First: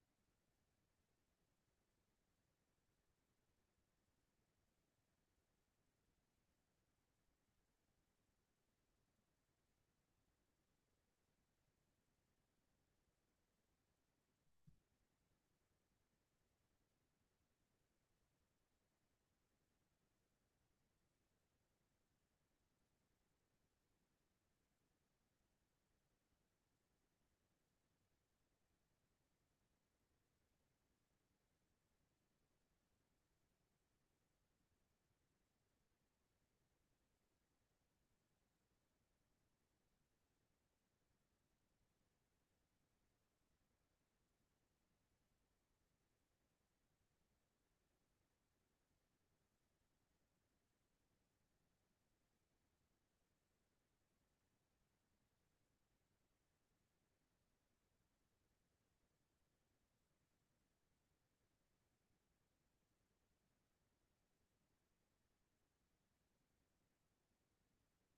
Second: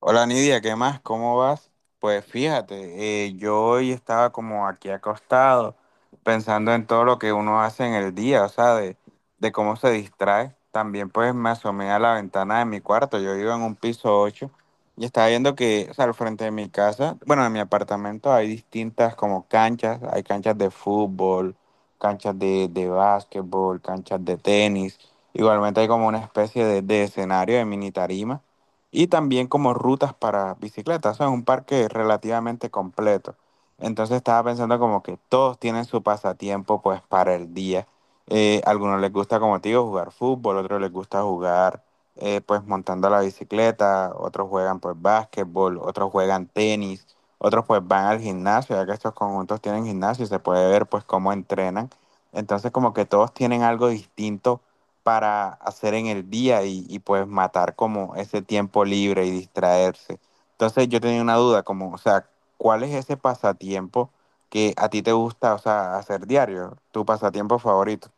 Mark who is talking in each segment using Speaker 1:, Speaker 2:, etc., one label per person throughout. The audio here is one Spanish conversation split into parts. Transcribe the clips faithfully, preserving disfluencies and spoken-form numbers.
Speaker 1: Hola, Nidia, ¿qué más? ¿Cómo vas? Pues fíjate, eh, yo hoy estaba como aquí acostado pensando en todo lo que uno hace en el día, o sea, de, de cómo se distrae. También pues me asomé a la ventana de mi cuarto, yo vivo en un piso ocho y estaba viendo que, o sea, al frente de mi casa, bueno, de mi apartamento hay distintas como canchas, hay canchas de fútbol, canchas de, de básquetbol, canchas de tenis, igualmente hay como una especie de, de escenario de mini tarima y también como rutas para bicicletas. O sea, es un parque relativamente completo. Entonces estaba pensando como que todos tienen su pasatiempo pues para el día. Eh, algunos les gusta, como te digo, jugar fútbol, otros les gusta jugar eh, pues montando la bicicleta, otros juegan pues básquetbol, otros juegan tenis, otros pues van al gimnasio, ya que estos conjuntos tienen gimnasio y se puede ver pues cómo entrenan. Entonces como que todos tienen algo distinto para hacer en el día y, y, pues matar como ese tiempo libre y distraerse. Entonces yo tenía una duda, como, o sea, ¿cuál es ese pasatiempo que a ti te gusta, o sea, hacer diario? Tu pasatiempo favorito.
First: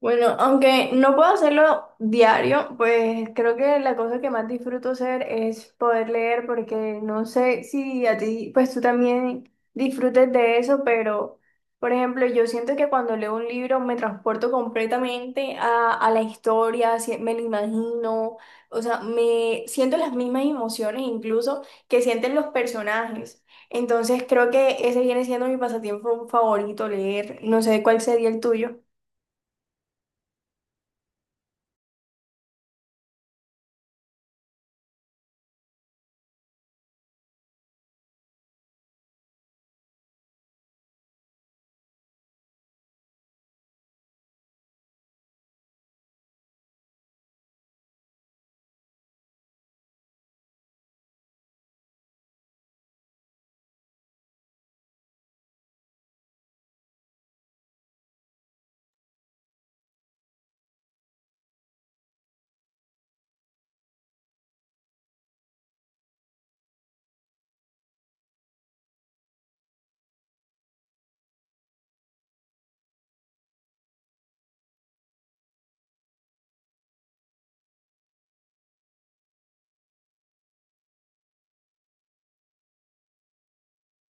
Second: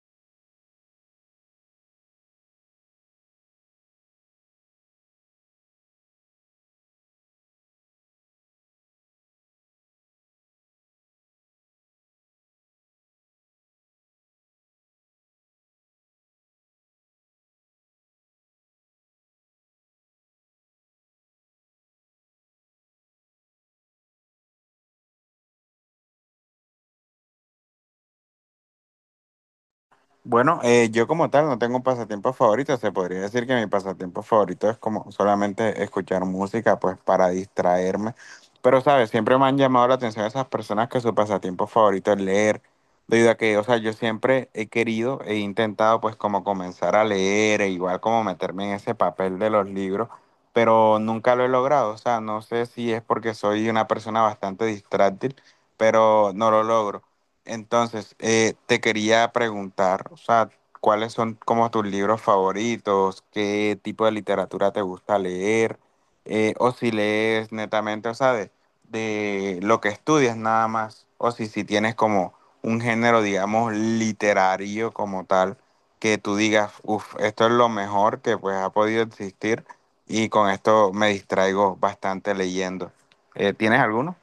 Speaker 2: Bueno, aunque no puedo hacerlo diario, pues creo que la cosa que más disfruto hacer es poder leer, porque no sé si a ti, pues tú también disfrutes de eso, pero por ejemplo, yo siento que cuando leo un libro me transporto completamente a, a la historia, si- me lo imagino, o sea, me siento las mismas emociones incluso que sienten los personajes. Entonces creo que ese viene siendo mi pasatiempo favorito, leer. No sé cuál sería el tuyo.
Speaker 1: Bueno, eh, yo como tal no tengo un pasatiempo favorito. Se podría decir que mi pasatiempo favorito es como solamente escuchar música, pues para distraerme. Pero, ¿sabes? Siempre me han llamado la atención esas personas que su pasatiempo favorito es leer. Debido a que, o sea, yo siempre he querido, he intentado pues como comenzar a leer e igual como meterme en ese papel de los libros, pero nunca lo he logrado. O sea, no sé si es porque soy una persona bastante distráctil, pero no lo logro. Entonces, eh, te quería preguntar, o sea, ¿cuáles son como tus libros favoritos? ¿Qué tipo de literatura te gusta leer? Eh, o si lees netamente, o sea, de, de lo que estudias nada más, o si, si tienes como un género, digamos, literario como tal, que tú digas, uff, esto es lo mejor que pues ha podido existir y con esto me distraigo bastante leyendo. Eh, ¿tienes alguno?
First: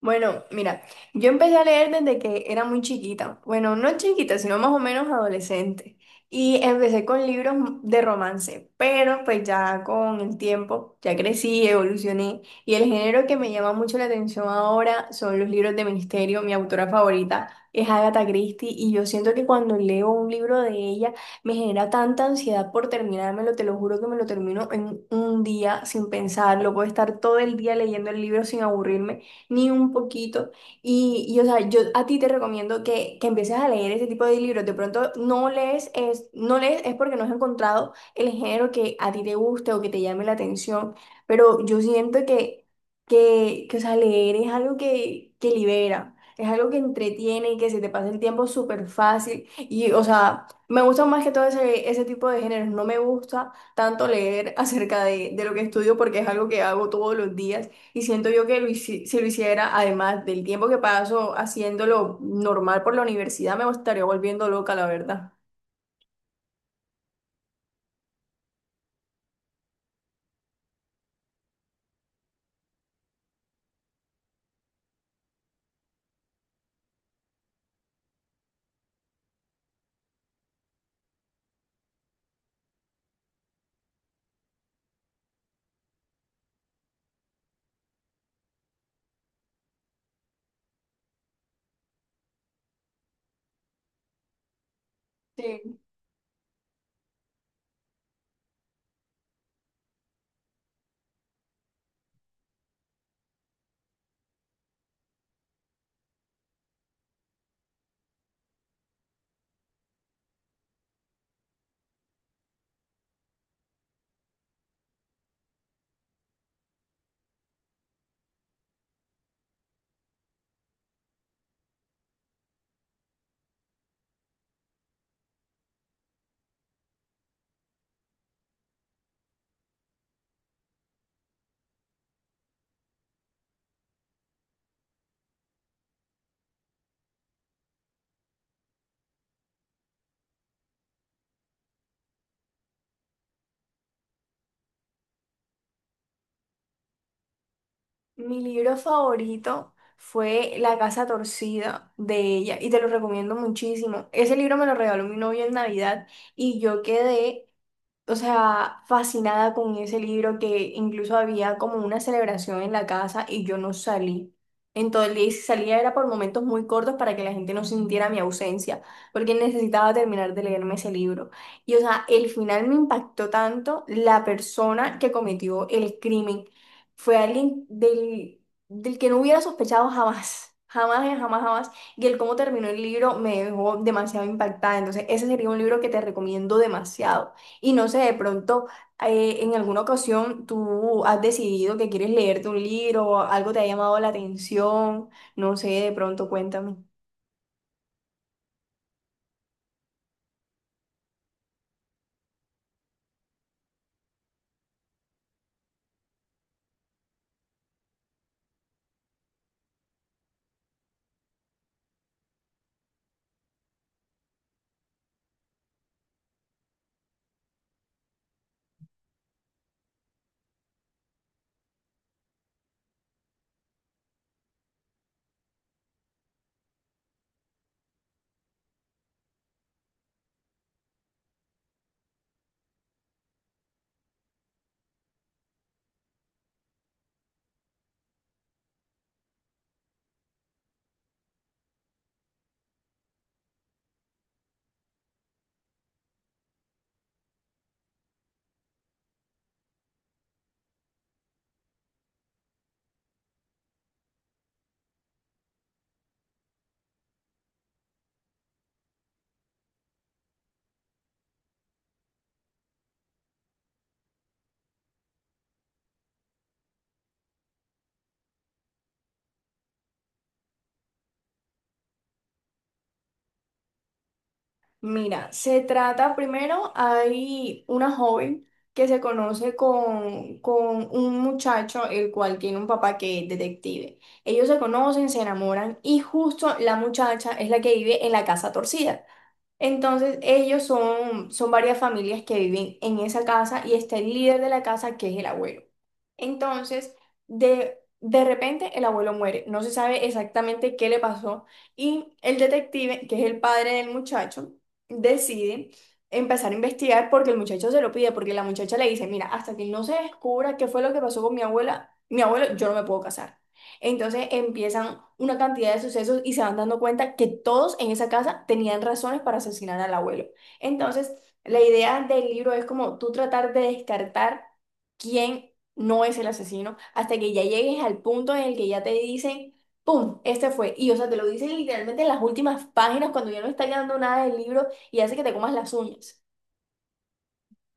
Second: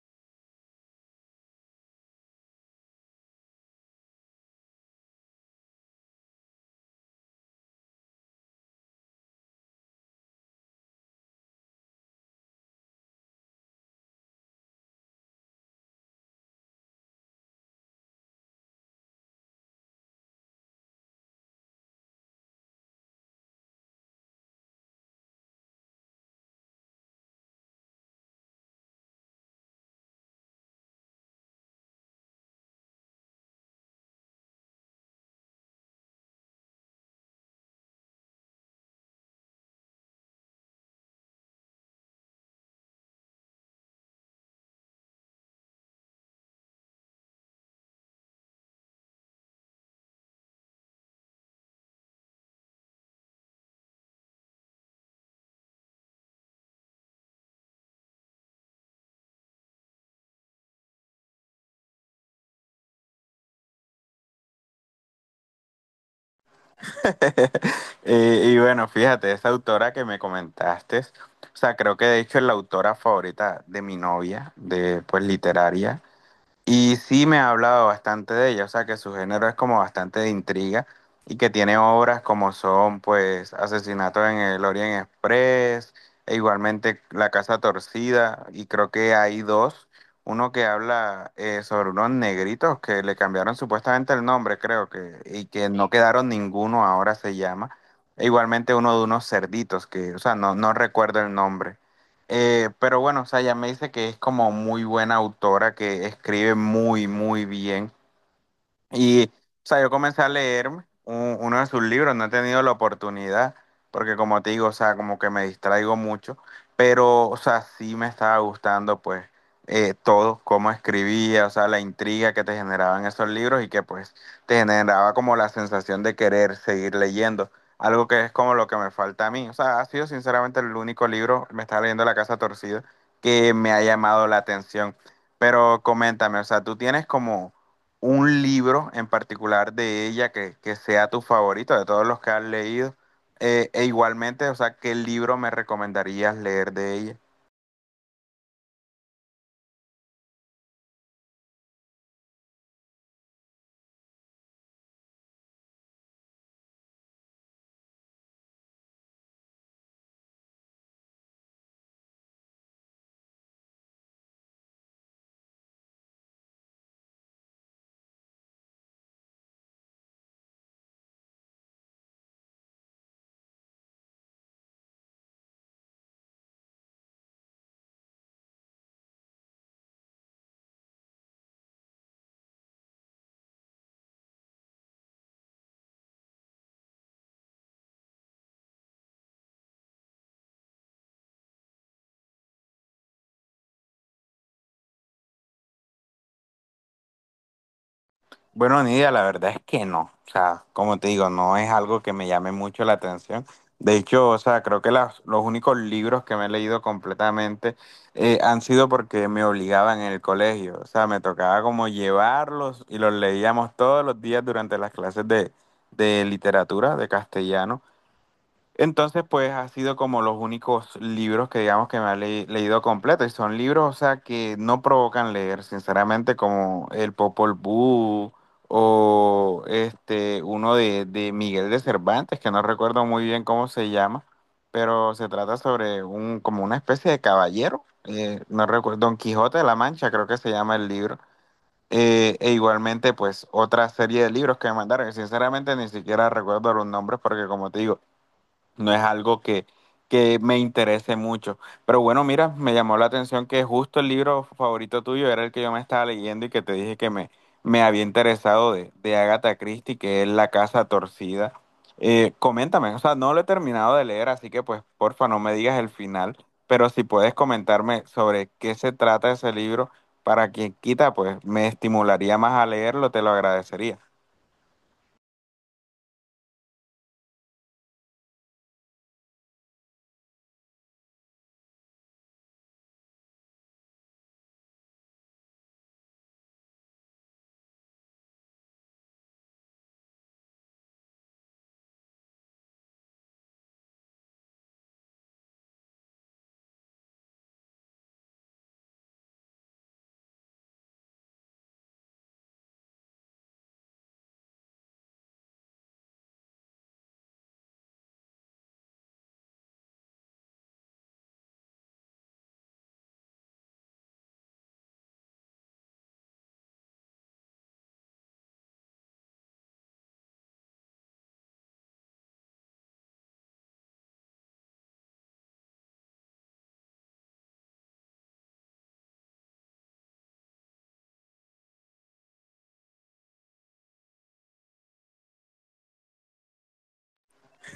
Speaker 2: Bueno, mira, yo empecé a leer desde que era muy chiquita. Bueno, no chiquita, sino más o menos adolescente. Y empecé con libros de romance, pero pues ya con el tiempo, ya crecí, evolucioné. Y el género que me llama mucho la atención ahora son los libros de misterio. Mi autora favorita es Agatha Christie y yo siento que cuando leo un libro de ella me genera tanta ansiedad por terminármelo, te lo juro que me lo termino en un día sin pensarlo. Puedo estar todo el día leyendo el libro sin aburrirme ni un poquito. Y, y, o sea, yo a ti te recomiendo que, que empieces a leer ese tipo de libros. De pronto no lees, es, no lees es porque no has encontrado el género que a ti te guste o que te llame la atención, pero yo siento que, que, que o sea, leer es algo que, que libera. Es algo que entretiene y que se te pasa el tiempo súper fácil. Y, o sea, me gusta más que todo ese, ese tipo de géneros. No me gusta tanto leer acerca de, de lo que estudio porque es algo que hago todos los días. Y siento yo que lo hici- si lo hiciera, además del tiempo que paso haciéndolo normal por la universidad, me estaría volviendo loca, la verdad.
Speaker 1: Y, y bueno, fíjate, esa autora que me comentaste, o sea, creo que de hecho es la autora favorita de mi novia, de pues literaria. Y sí me ha hablado bastante de ella, o sea que su género es como bastante de intriga y que tiene obras como son pues Asesinato en el Orient Express e igualmente La Casa Torcida y creo que hay dos, uno que habla eh, sobre unos negritos que le cambiaron supuestamente el nombre creo que y que
Speaker 2: Sí.
Speaker 1: no quedaron ninguno ahora se llama e igualmente uno de unos cerditos que, o sea, no, no recuerdo el nombre. Eh, pero bueno, o sea, ella me dice que es como muy buena autora, que escribe muy, muy bien. Y, o sea, yo comencé a leerme un- uno de sus libros, no he tenido la oportunidad, porque como te digo, o sea, como que me distraigo mucho, pero, o sea, sí me estaba gustando, pues, eh, todo, cómo escribía, o sea, la intriga que te generaban esos libros y que, pues, te generaba como la sensación de querer seguir leyendo, algo que es como lo que me falta a mí. O sea, ha sido sinceramente el único libro, me estaba leyendo La Casa Torcida, que me ha llamado la atención. Pero coméntame, o sea, tú tienes como un libro en particular de ella que, que sea tu favorito de todos los que has leído. Eh, e igualmente, o sea, ¿qué libro me recomendarías leer de ella?
Speaker 2: Mi libro favorito fue La casa torcida de ella y te lo recomiendo muchísimo. Ese libro me lo regaló mi novia en Navidad y yo quedé o sea, fascinada con ese libro que incluso había como una celebración en la casa y yo no salí. En todo el día, y si salía era por momentos muy cortos para que la gente no sintiera mi ausencia, porque necesitaba terminar de leerme ese libro. Y o sea, el final me impactó tanto, la persona que cometió el crimen fue alguien del, del que no hubiera sospechado jamás, jamás, eh, jamás, jamás. Y el cómo terminó el libro me dejó demasiado impactada. Entonces, ese sería un libro que te recomiendo demasiado. Y no sé, de pronto, eh, en alguna ocasión tú has decidido que quieres leerte un libro, algo te ha llamado la atención, no sé, de pronto cuéntame.
Speaker 1: Bueno, Nidia, la verdad es que no. O sea, como te digo, no es algo que me llame mucho la atención. De hecho, o sea, creo que las- los únicos libros que me he leído completamente eh, han sido porque me obligaban en el colegio. O sea, me tocaba como llevarlos y los leíamos todos los días durante las clases de, de literatura, de castellano. Entonces, pues ha sido como los únicos libros que digamos que me ha le- leído completo. Y son libros, o sea, que no provocan leer, sinceramente, como El Popol Vuh o este, uno de, de Miguel de Cervantes, que no recuerdo muy bien cómo se llama, pero se trata sobre un, como una especie de caballero. Eh, no recuerdo, Don Quijote de la Mancha, creo que se llama el libro. Eh, e igualmente, pues, otra serie de libros que me mandaron, que sinceramente ni siquiera recuerdo los nombres, porque como te digo, no es algo que, que me interese mucho. Pero bueno, mira, me llamó la atención que justo el libro favorito tuyo era el que yo me estaba leyendo y que te dije que me, me había interesado de, de Agatha Christie, que es La Casa Torcida. Eh, coméntame, o sea, no lo he terminado de leer, así que pues porfa no me digas el final, pero si puedes comentarme sobre qué se trata ese libro, para quien quita, pues me estimularía más a leerlo, te lo agradecería.
Speaker 2: Mira, se trata primero, hay una joven que se conoce con, con un muchacho, el cual tiene un papá que es detective. Ellos se conocen, se enamoran y justo la muchacha es la que vive en la casa torcida. Entonces, ellos son, son varias familias que viven en esa casa y está el líder de la casa, que es el abuelo. Entonces, de, de repente el abuelo muere, no se sabe exactamente qué le pasó y el detective, que es el padre del muchacho, decide empezar a investigar porque el muchacho se lo pide, porque la muchacha le dice, mira, hasta que no se descubra qué fue lo que pasó con mi abuela, mi abuelo, yo no me puedo casar. Entonces empiezan una cantidad de sucesos y se van dando cuenta que todos en esa casa tenían razones para asesinar al abuelo. Entonces, la idea del libro es como tú tratar de descartar quién no es el asesino, hasta que ya llegues al punto en el que ya te dicen, ¡pum! Este fue. Y o sea, te lo dicen literalmente en las últimas páginas cuando ya no está quedando nada del libro y hace que te comas las uñas.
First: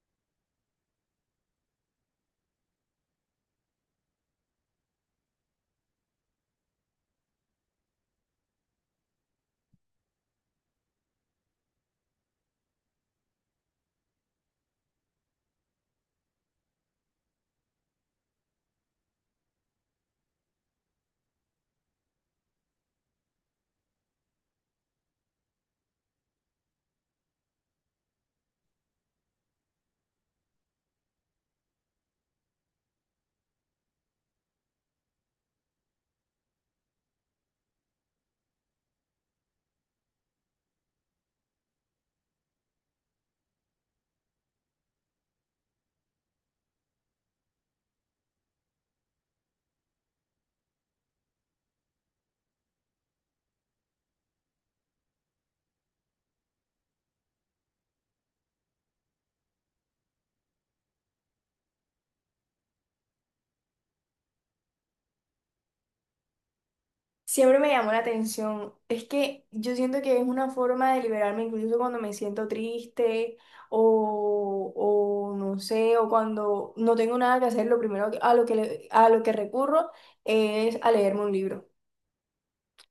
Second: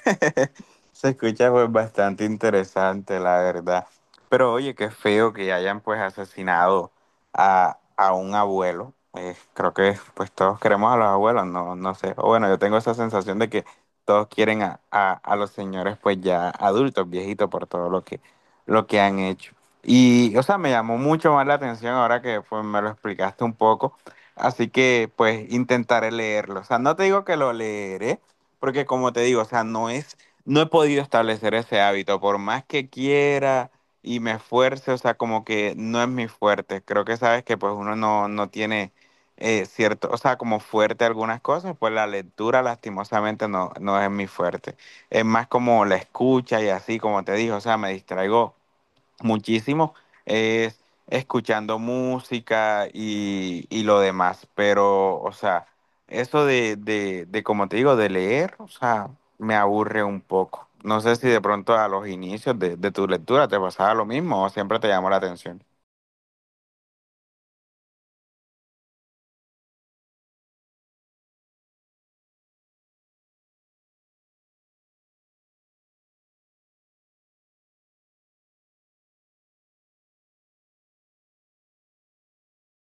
Speaker 1: Se escucha pues bastante interesante, la verdad. Pero oye, qué feo que hayan pues asesinado a, a un abuelo. Eh, creo que pues todos queremos a los abuelos, no, no sé. O bueno, yo tengo esa sensación de que todos quieren a, a- a los señores pues ya adultos, viejitos, por todo lo que, lo que han hecho. Y, o sea, me llamó mucho más la atención ahora que pues me lo explicaste un poco. Así que pues intentaré leerlo. O sea, no te digo que lo leeré, porque como te digo, o sea, no es no he podido establecer ese hábito, por más que quiera y me esfuerce, o sea, como que no es mi fuerte. Creo que sabes que pues uno no, no tiene eh, cierto, o sea, como fuerte algunas cosas, pues la lectura lastimosamente no, no es mi fuerte. Es más como la escucha y así, como te dije, o sea, me distraigo muchísimo es escuchando música y, y lo demás, pero, o sea, eso de, de, de, como te digo, de leer, o sea, me aburre un poco. No sé si de pronto a los inicios de, de tu lectura te pasaba lo mismo o siempre te llamó la atención.
Speaker 2: Siempre me llamó la atención. Es que yo siento que es una forma de liberarme, incluso cuando me siento triste o, o no sé, o cuando no tengo nada que hacer, lo primero que- a lo que, le- a lo que recurro es a leerme un libro.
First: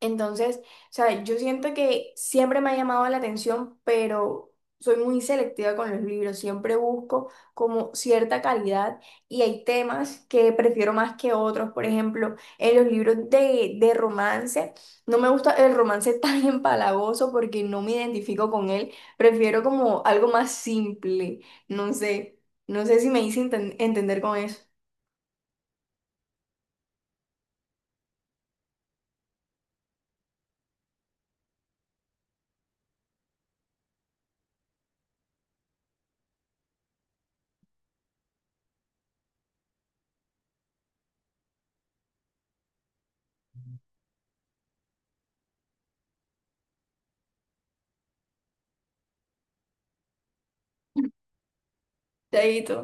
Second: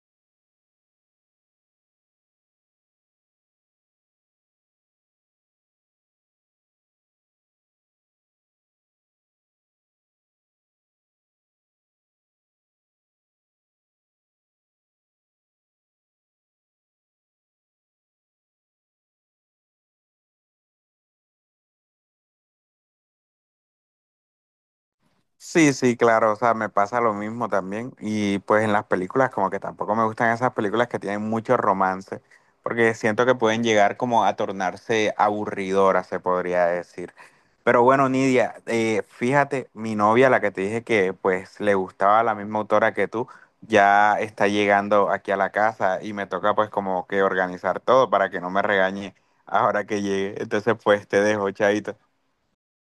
Speaker 2: Entonces, o sea, yo siento que siempre me ha llamado la atención, pero soy muy selectiva con los libros. Siempre busco como cierta calidad y hay temas que prefiero más que otros. Por ejemplo, en los libros de, de romance, no me gusta el romance tan empalagoso porque no me identifico con él. Prefiero como algo más simple. No sé, no sé si me hice enten- entender con eso.
Speaker 1: Sí, sí, claro, o sea, me pasa lo mismo también. Y pues en las películas como que tampoco me gustan esas películas que tienen mucho romance, porque siento que pueden llegar como a tornarse aburridoras, se podría decir. Pero bueno, Nidia, eh, fíjate, mi novia, la que te dije que pues le gustaba la misma autora que tú, ya está llegando aquí a la casa y me toca pues como que organizar todo para que no me regañe ahora que llegue. Entonces pues te dejo, chaito.
Speaker 2: Chaito.